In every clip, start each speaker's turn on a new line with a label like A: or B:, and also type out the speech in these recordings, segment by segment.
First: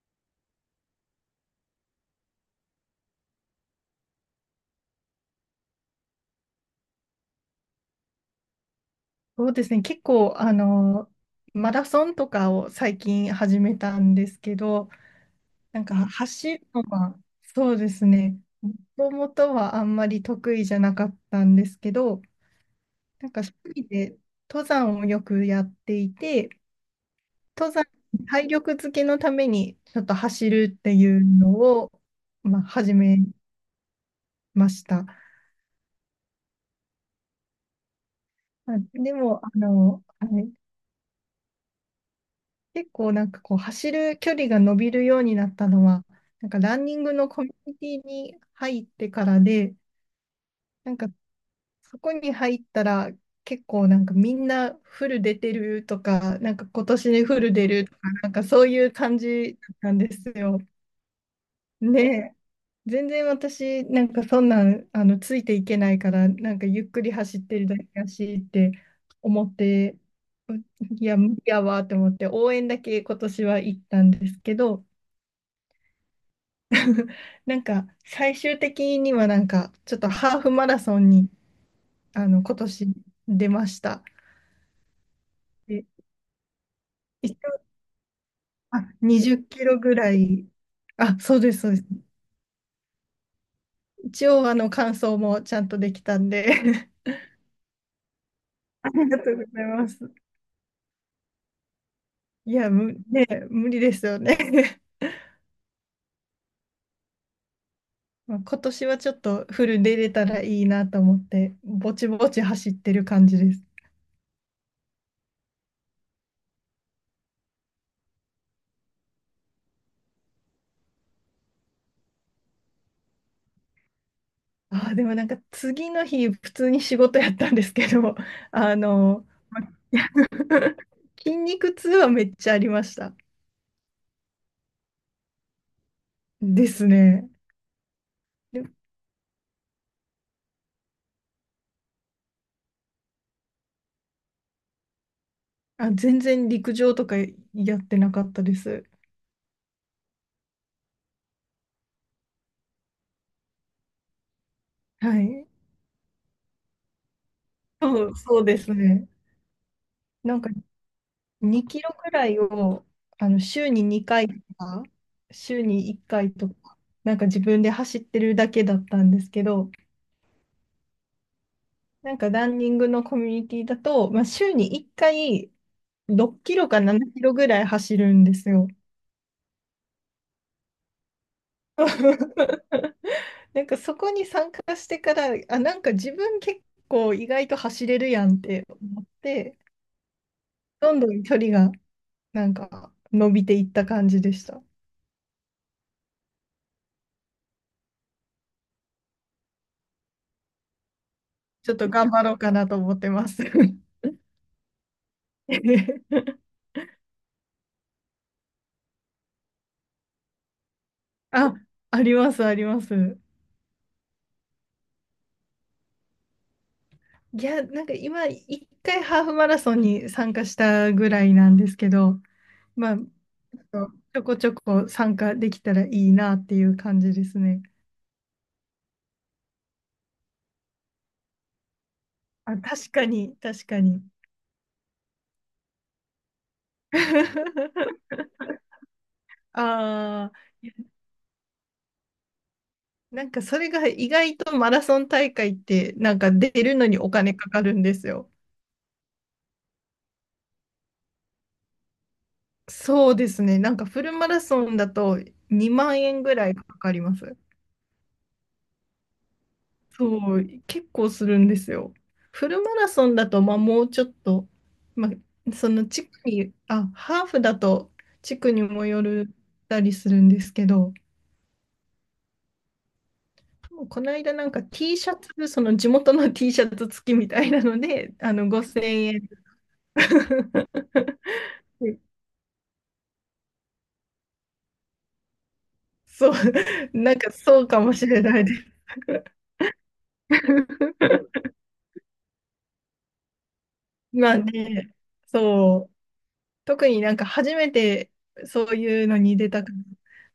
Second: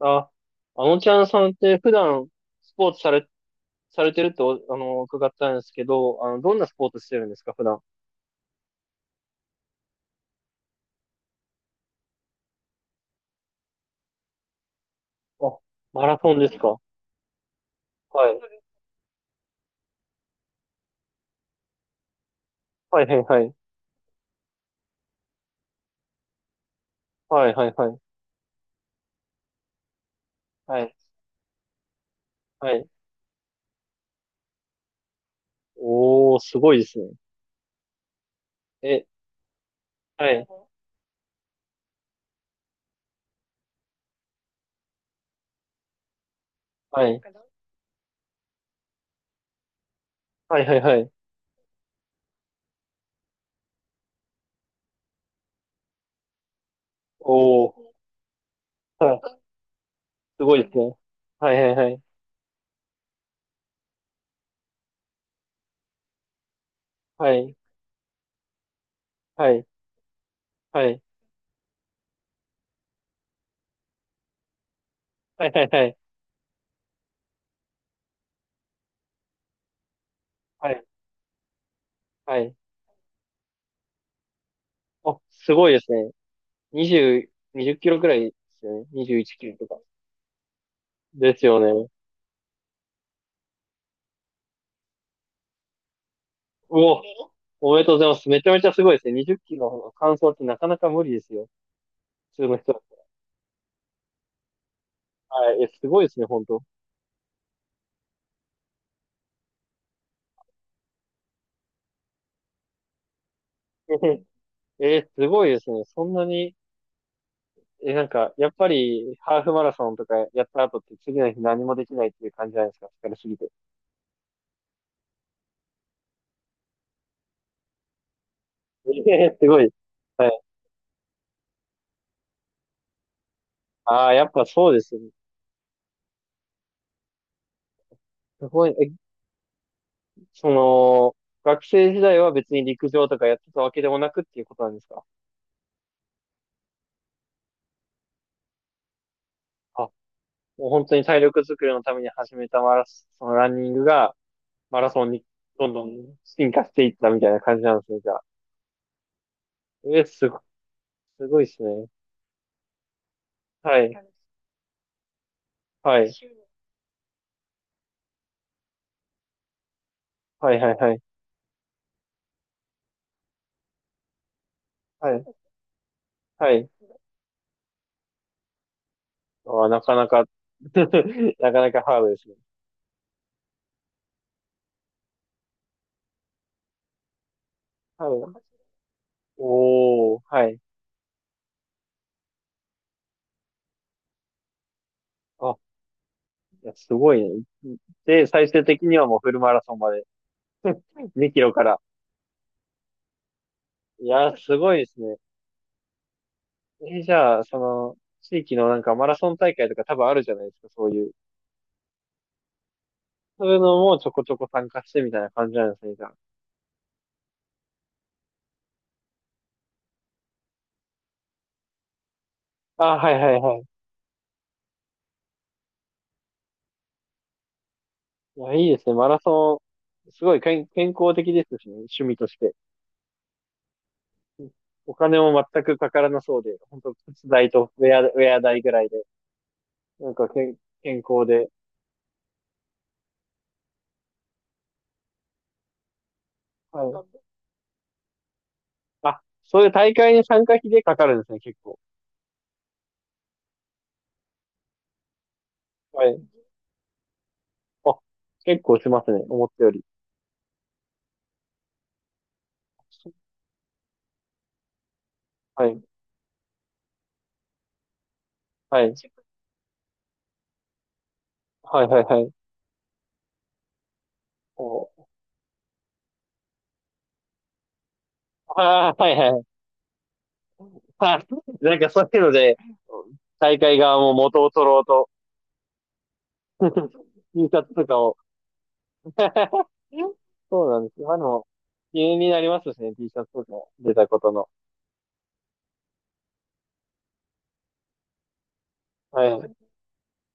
A: あ、あのちゃんさんって普段スポーツされてると、伺ったんですけど、どんなスポーツしてるんですか、普段。
B: そうですね、結構、マラソンとかを最近始めたんですけど、
A: あ、
B: なんか
A: マラソンで
B: 走
A: す
B: る
A: か。
B: のはそうです
A: は
B: ね、
A: い。
B: もともとはあんまり得意じゃなかったんですけど、
A: はいはい
B: なん
A: は
B: か趣
A: い。
B: 味で登山をよくやっていて、
A: はいは
B: 登
A: い
B: 山、
A: はい。
B: 体力づけのためにちょっと走る
A: は
B: って
A: い。
B: いうのを、まあ、
A: はい。
B: 始めました。
A: おー、すごいですね。
B: あ
A: え、
B: でも、
A: は
B: は
A: い。
B: い結構なんかこう走る距離が伸びるようになったのは、なんかランニン
A: は
B: グ
A: い。
B: のコミュニティに入ってからで、
A: はいはい
B: な
A: は
B: んか
A: い。
B: そこに入ったら結構なんかみんなフル出てるとか、なんか今年でフル出
A: お
B: る
A: ー、
B: とか、なんかそういう
A: は
B: 感
A: い。
B: じなんです
A: すご
B: よ。
A: いですね。はいはいは
B: ね
A: い。
B: え。全然私なんかそんなんついていけないから、なんかゆっくり
A: は
B: 走っ
A: い。
B: てるだけやしって思
A: は
B: っ
A: い。
B: て、う
A: はい。
B: いや、無理やわって思って応援だけ今年は行ったんですけど、
A: はいはいはい。
B: なんか最終的にはなんかちょっとハーフマ
A: は
B: ラ
A: い。
B: ソンに
A: はい。
B: 今年出ました。
A: あ、すごいで
B: で、
A: すね。
B: 一
A: 20、
B: 応
A: 20キロくらいですよ
B: あ
A: ね。21
B: 20
A: キ
B: キ
A: ロと
B: ロ
A: か。
B: ぐらい、あ、
A: で
B: そう
A: す
B: で
A: よ
B: す、そうです。
A: ね。
B: 一応完走もちゃんとできたん
A: う
B: で
A: お。おめでとうございます。めちゃめちゃ す
B: あ
A: ごいです
B: り
A: ね。
B: がと
A: 20
B: う
A: キ
B: ござい
A: ロ
B: ま
A: の完
B: す。
A: 走ってなかなか無理ですよ。普通
B: い
A: の
B: や、
A: 人は。
B: 無理ですよね
A: はい。え、すごいですね、本当。
B: まあ今年はちょっとフルで出れたらいいなと思って、ぼちぼち走ってる感じです。
A: すごいですね。そんなに、え、なんか、やっぱり、ハーフマラソンとかやった後って次の日何もできないっていう感じじゃないですか。疲れすぎて。
B: あー、でもなんか次の日普通に仕事やったんですけど、あの、
A: すごい。はい。
B: 筋肉痛はめっちゃありました。
A: ああ、やっぱそうですね。
B: ですね。
A: す
B: で、
A: ごい。え、その、学生時代は別に陸上とかやってたわけでもなくっていうことなんですか？
B: あ、全然陸上とかやってなかったです。
A: あ、もう本当に体力作りのために始めたマラソン、そのランニングが、マラソン
B: は
A: に
B: い。
A: どんどん進化していったみたいな感じなんですね、
B: そ
A: じゃ
B: う、
A: あ。
B: そうですね。
A: えー、す
B: な
A: ご、
B: んか
A: すごいです
B: 2キ
A: ね。
B: ロくらいを週
A: は
B: に
A: い、
B: 2回とか、週に1
A: はい、
B: 回とか、なんか自分で走ってるだけだったんですけど、
A: はい、はい、はい、
B: なんかランニングのコミュニティだと、まあ、週に1
A: はい、
B: 回6
A: は
B: キ
A: い。
B: ロか7キロぐらい走るんですよ。
A: あー、なかなか なかなかハードですね。
B: なんかそこに参加してから、あ、なんか自分結構意外と走れ
A: ハ
B: るや
A: ー
B: んっ
A: ド
B: て思って、
A: おー、はい。
B: どんどん距離がなんか伸びていった感じでした。
A: あ、いや、すごいね。で、最終的にはもうフルマラソンまで2キロか
B: ちょっ
A: ら。
B: と頑張ろうかなと思ってます。
A: いや、すごいですね。じゃあ、地域のなんかマラソン大会とか多分あるじゃないですか、そういう。
B: あ、あります、あります。
A: そういうのもちょこちょこ参加してみたいな感じなんですね、じゃ
B: いや、なんか今、一回ハーフマラソンに参加したぐらいなんですけど、
A: あ。
B: まあ、
A: あ、
B: ち
A: はいはいはい。
B: ょっとちょこちょこ参加できたらいいなっていう感じですね。
A: いや、いいですね。マラソン、すごい健康的ですしね、趣味として。
B: あ、確かに、確かに。
A: うん。お金も全くかからなそうで、本当靴代とウェア代ぐらいで、なんか
B: ああ、いや
A: 健康で。
B: なんかそれが意外とマラソン大会ってなんか出るの
A: は
B: にお
A: い。
B: 金かかるんですよ。
A: あ、そういう大会に参加費でかかるんですね、結構。
B: そうですね。なんかフルマラソンだと2万
A: はい。
B: 円ぐらいかかります。
A: あ、結構しますね、思ったより。
B: そう、結構するんですよ。フルマラソンだと、まあ、もうちょっと、まあ、
A: は
B: そ
A: い。
B: の地区に、あ、ハーフだと地区に
A: は
B: も
A: い。
B: よるたりするんですけど、
A: はい、はい、はい。
B: この間なんか T
A: お
B: シャツ、その地元の T シャツ付きみたいなので、あの5000
A: ああ、はい
B: 円
A: はい。あ、なんかそういうので、大会側も元を取ろうと、
B: そう、なんか
A: 印
B: そ
A: 刷
B: うか
A: と
B: も
A: か
B: し
A: を
B: れないです。
A: そうなんで すよ。まあの、気になりますしね、T シャツとか出たこと
B: まあ
A: の。
B: ね、そう、特になんか初めてそういうの
A: は
B: に出
A: い。
B: たから、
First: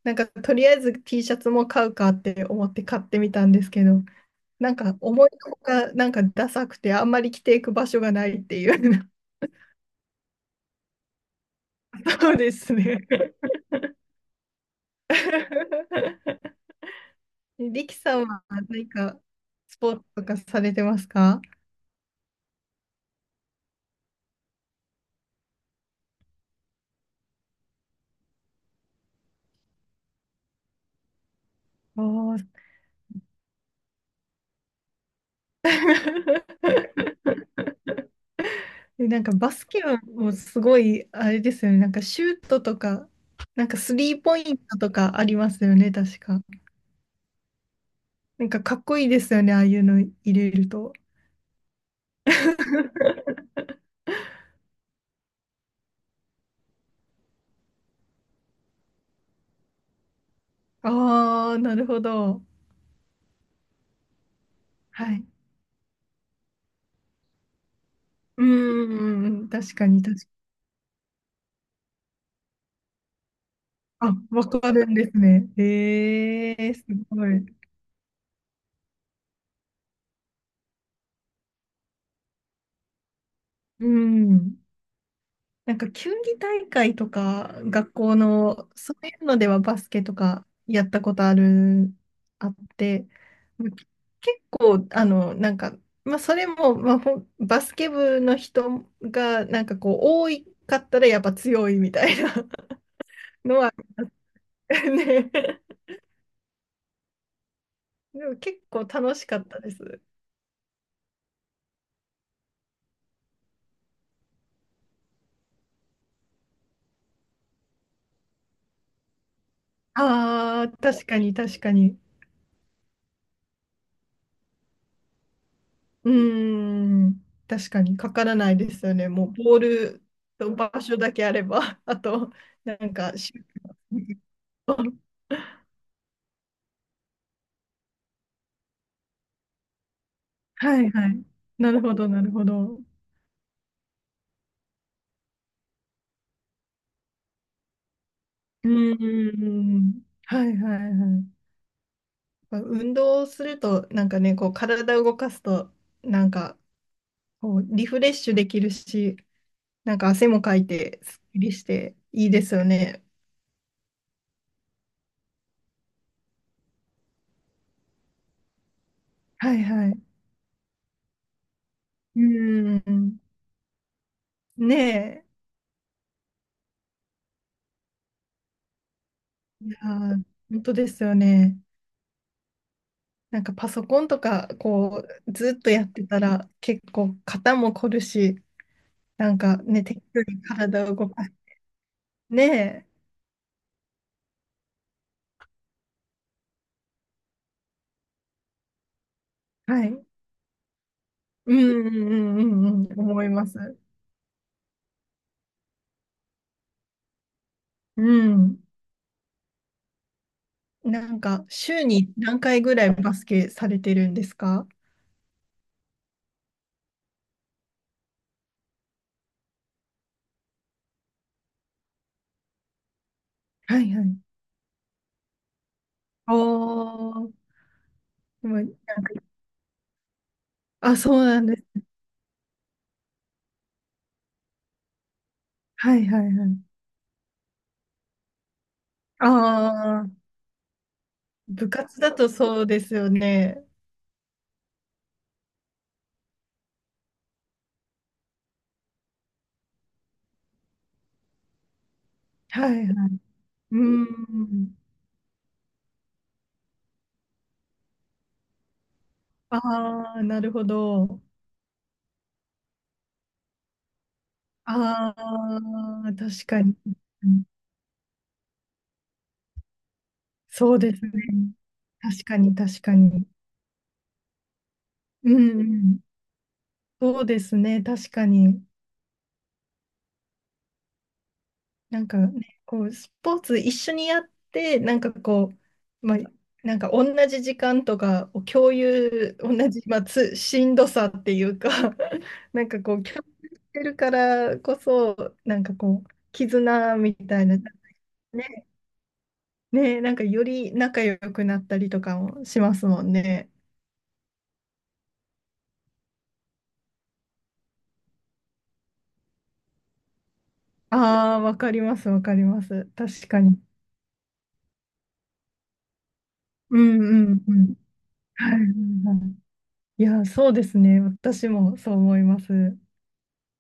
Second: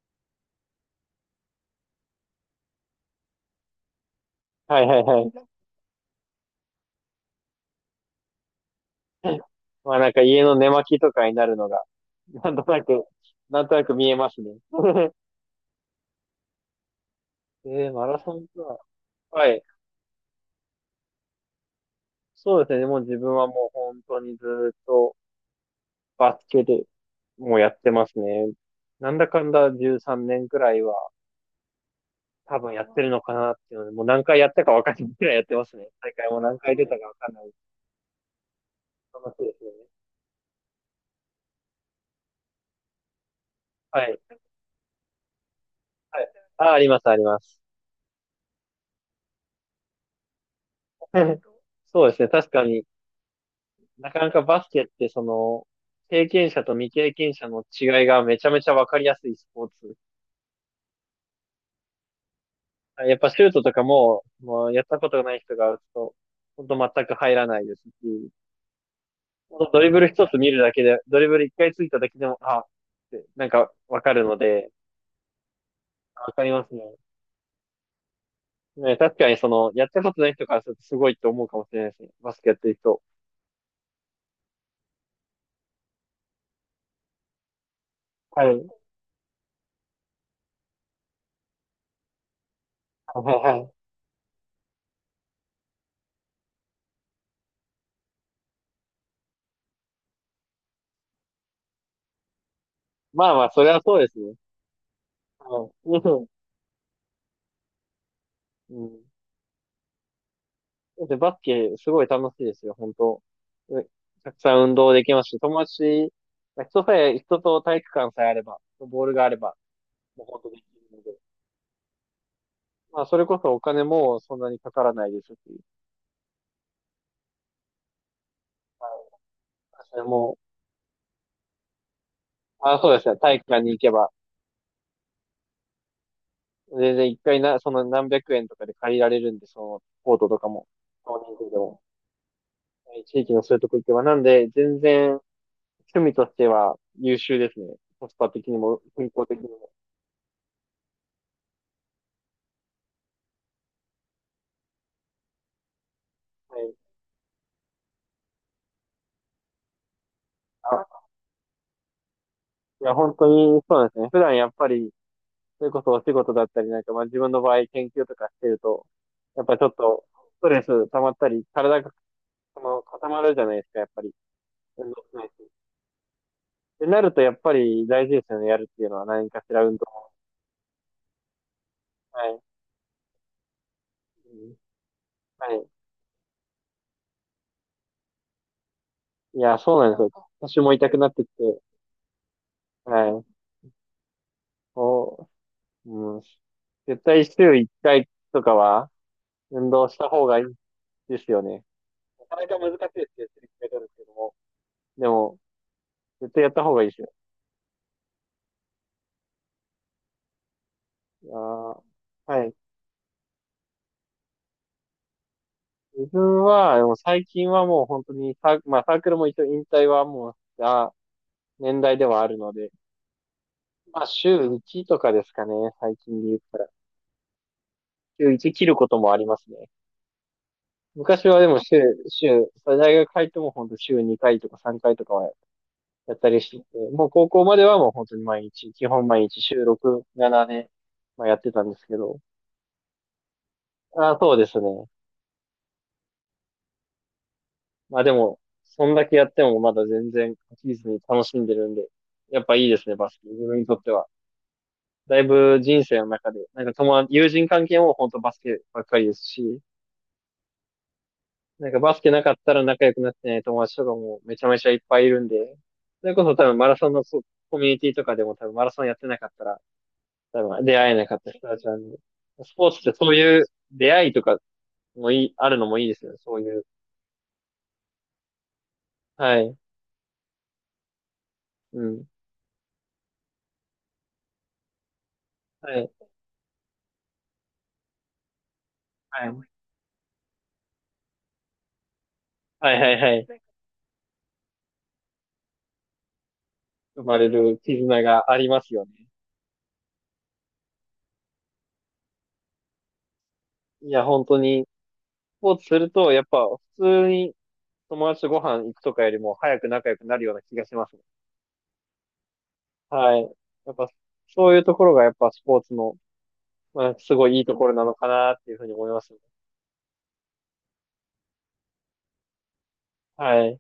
B: なんかとりあえず T シャツも買うかって思って買ってみたんですけど、なん
A: はい
B: か
A: はいは
B: 思い
A: い。
B: のほかなんかダサくてあんまり着ていく場所がないっていう。
A: まあなんか家の寝巻きとかになるのが、
B: そう
A: な
B: で
A: んと
B: す
A: な
B: ね。
A: く、なんとなく見えますね。
B: リキ
A: マ
B: さ
A: ラ
B: ん
A: ソ
B: は
A: ンか。
B: 何か
A: はい。
B: スポーツとかされてますか？
A: そうですね。もう自分はもう本当にずっとバスケでもうやってますね。なんだかんだ13年くらいは
B: ああ
A: 多
B: ー。
A: 分やってるのかなっていうので、もう何回やったかわかんないくらいやってますね。大会も何回出たかわかん ない。
B: で、なん
A: 楽
B: か
A: しい
B: バ
A: です
B: ス
A: よ
B: ケ
A: ね。
B: もすごい、あれですよね。なんかシュートとか、なんかス
A: は
B: リ
A: い。
B: ーポイントとかありますよね、確
A: はい。
B: か。
A: あ、あります、あります。
B: なんかかっこいいですよね、ああいうの入れると。
A: そうですね。確かに なかなかバスケって経験者と未経験者の違いがめちゃめちゃわかりやすいスポーツ。
B: ああ、なるほど。
A: はい。やっぱシュートとかも、もうやったこ
B: は
A: とが
B: い。
A: ない人が打つと、ほんと全く入らないですし、
B: うんうんうん、
A: ほんと
B: 確
A: ド
B: か
A: リブ
B: に、
A: ル
B: 確か
A: 一
B: に。
A: つ見るだけで、ドリブル一回ついただけでも、あ、ってなんかわか
B: あ、
A: るの
B: わ
A: で、
B: かるんですね。
A: わかり
B: え
A: ま
B: え
A: すね。
B: すごい。
A: ね、確かにやったことない人からするとすごいと思うかもしれないですね。バスケやってる人。
B: うん。なんか球技大会とか、学校
A: はい。は
B: の、
A: い
B: そういうのではバスケとかやったことある、あって、
A: はいは
B: まあ
A: い。
B: 結構、なんか、まあ、それも、まあ、バスケ部の人が、なんかこう、多いかったらやっぱ強いみたいな
A: まあま あ、
B: の
A: それ
B: は、
A: はそうですね。
B: ね、
A: は い。
B: でも結
A: う
B: 構
A: ん。
B: 楽しかったです。
A: うん。で、バスケ、すごい楽しいですよ、本当。うたくさん運動できますし、友達、まあ人さえ、人と体育館さえあれば、ボールがあれば、もう本当でき
B: ああ、
A: るの
B: 確
A: で。
B: かに確かに。
A: まあ、それこそお金もそんなにかからないですし、
B: うーん、確かにかからないですよね。
A: は
B: もうボー
A: い。それ
B: ル
A: も、
B: と場所だけあれば、あと、な
A: あ、そう
B: ん
A: ですね、
B: か、シ
A: 体育
B: ュ
A: 館に行けば、
B: ート
A: 全然一回な、その何百円とかで借りられるんで、その、コートとかも、
B: はいは
A: 少
B: い。
A: 人数で
B: な
A: も、
B: るほど、なるほど。
A: はい。地域のそういうとこ行けば、なんで、全然、趣味としては優秀ですね。コスパ的に
B: う
A: も、健康
B: ー
A: 的にも。
B: ん、はいはいはい。まあ運動すると、なんかね、こう体を動かすと、なん
A: は
B: か
A: い。
B: こうリフレッシュできるし、なんか汗もかいて、
A: あ、
B: すっきりしていいですよ
A: いや、
B: ね。
A: 本当にそうなんですね。普段やっぱり、それこそお仕事だったりなんか、まあ自分の場合研究とかしてると、やっ
B: は
A: ぱ
B: い
A: ちょっ
B: は
A: と
B: い。
A: ストレス溜まったり、体が
B: うー
A: 固
B: ん、
A: まるじゃないですか、やっぱり。運動し
B: ね
A: ないし。ってなると、やっぱり大事ですよね、やるっていうのは何かしら
B: え。い
A: 運
B: や
A: 動。
B: ー、本当ですよね。
A: はい。
B: なんかパソコンと
A: う
B: か、
A: ん。
B: こう、
A: は
B: ずっ
A: い。
B: とやってたら、結構肩も凝るし、なん
A: いや、
B: か
A: そう
B: ね、
A: なんです
B: 適
A: よ。
B: 度に
A: 腰も
B: 体
A: 痛
B: を
A: くな
B: 動
A: って
B: か
A: き
B: す。
A: て、
B: ね
A: はい。こう、うん。絶対週1回とかは運
B: え。は
A: 動
B: い。
A: し
B: う
A: た方がいいですよ
B: んう
A: ね。
B: んう
A: なか
B: んう
A: なか難し
B: んう
A: い
B: ん、
A: ですけ
B: 思
A: ど、
B: います。
A: 取るけども。絶対やった方がいいですよ。
B: うん。なんか、週に
A: あー、
B: 何
A: はい。
B: 回ぐらいバスケされてるんですか？
A: 自分は、でも最近はもう本当にまあサークルも一応引退はもうした年代ではあるので、
B: はいは
A: まあ
B: い。
A: 週1とかですかね、最近で
B: お
A: 言ったら。
B: ー、
A: 週
B: で
A: 1
B: もな
A: 切
B: んか、
A: ることもありますね。
B: あ、そう
A: 昔は
B: なん
A: で
B: で
A: も
B: す。
A: 大学入っても本当週2回とか3回とかは
B: はい
A: やっ
B: は
A: た
B: い
A: り
B: は
A: して
B: い。
A: て、もう高校まではもう本当に毎日、基本毎
B: あ
A: 日週6、
B: あ、
A: 7で、まあ、やってた
B: 部
A: んですけ
B: 活だ
A: ど、
B: とそうですよね。
A: あー、そうですね。まあでも、そんだけやってもまだ全然飽きずに楽しんでるんで、やっぱい
B: は
A: いで
B: い
A: すね、
B: は
A: バス
B: い。
A: ケ。自分にとっ
B: う
A: ては。
B: ん。
A: だいぶ人生の中で、なんか友達、友人関係も本当バスケばっかりですし、
B: ああ、なるほど。
A: なんかバスケなかったら仲良くなってない友達とかもめちゃめちゃいっぱいい
B: あ
A: るんで、そ
B: あ、
A: れこそ多
B: 確
A: 分
B: か
A: マ
B: に。
A: ラソンの
B: うん
A: コミュニティとかでも多分マラソンやってなかったら、多分
B: そ
A: 出
B: う
A: 会
B: で
A: え
B: す
A: な
B: ね。
A: かった人たちなんで、
B: 確かに、
A: スポーツ
B: 確
A: って
B: か
A: そう
B: に。
A: いう出会いとかもい
B: う
A: い、あ
B: ん
A: る
B: う
A: のもいいで
B: ん。
A: すよね、そういう。
B: そうですね、確かに。
A: はい。う
B: な
A: ん。
B: んかね、こう、スポーツ一緒にやって、なんかこ
A: はい。
B: う、まあ、なんか同じ時間とかを共
A: は
B: 有、
A: い。
B: 同じ、まあ、しんどさっていうか、なん
A: はい
B: か
A: は
B: こ
A: い
B: う、
A: は
B: 共
A: い。
B: 有してるからこそ、なんかこう、絆
A: 生
B: み
A: まれ
B: たいな、
A: る絆がありま
B: ね、
A: すよね。
B: ね、なんかより仲良くなったりとかもしますもんね。
A: いや、本当に、スポーツすると、やっぱ普通に友達とご飯行くとかよりも早く仲良くなるような気がしますね。
B: ああ、わかります、わかります。
A: はい。
B: 確かに。
A: やっぱ、そういうところがやっぱスポーツの、
B: う
A: まあ、すご
B: んう
A: いい
B: ん
A: い
B: う
A: ところ
B: ん。
A: なのかなっ
B: は
A: て
B: い
A: い
B: は
A: うふうに思います
B: い
A: ね。
B: はい。いや、そうですね。私もそう思います。
A: はい。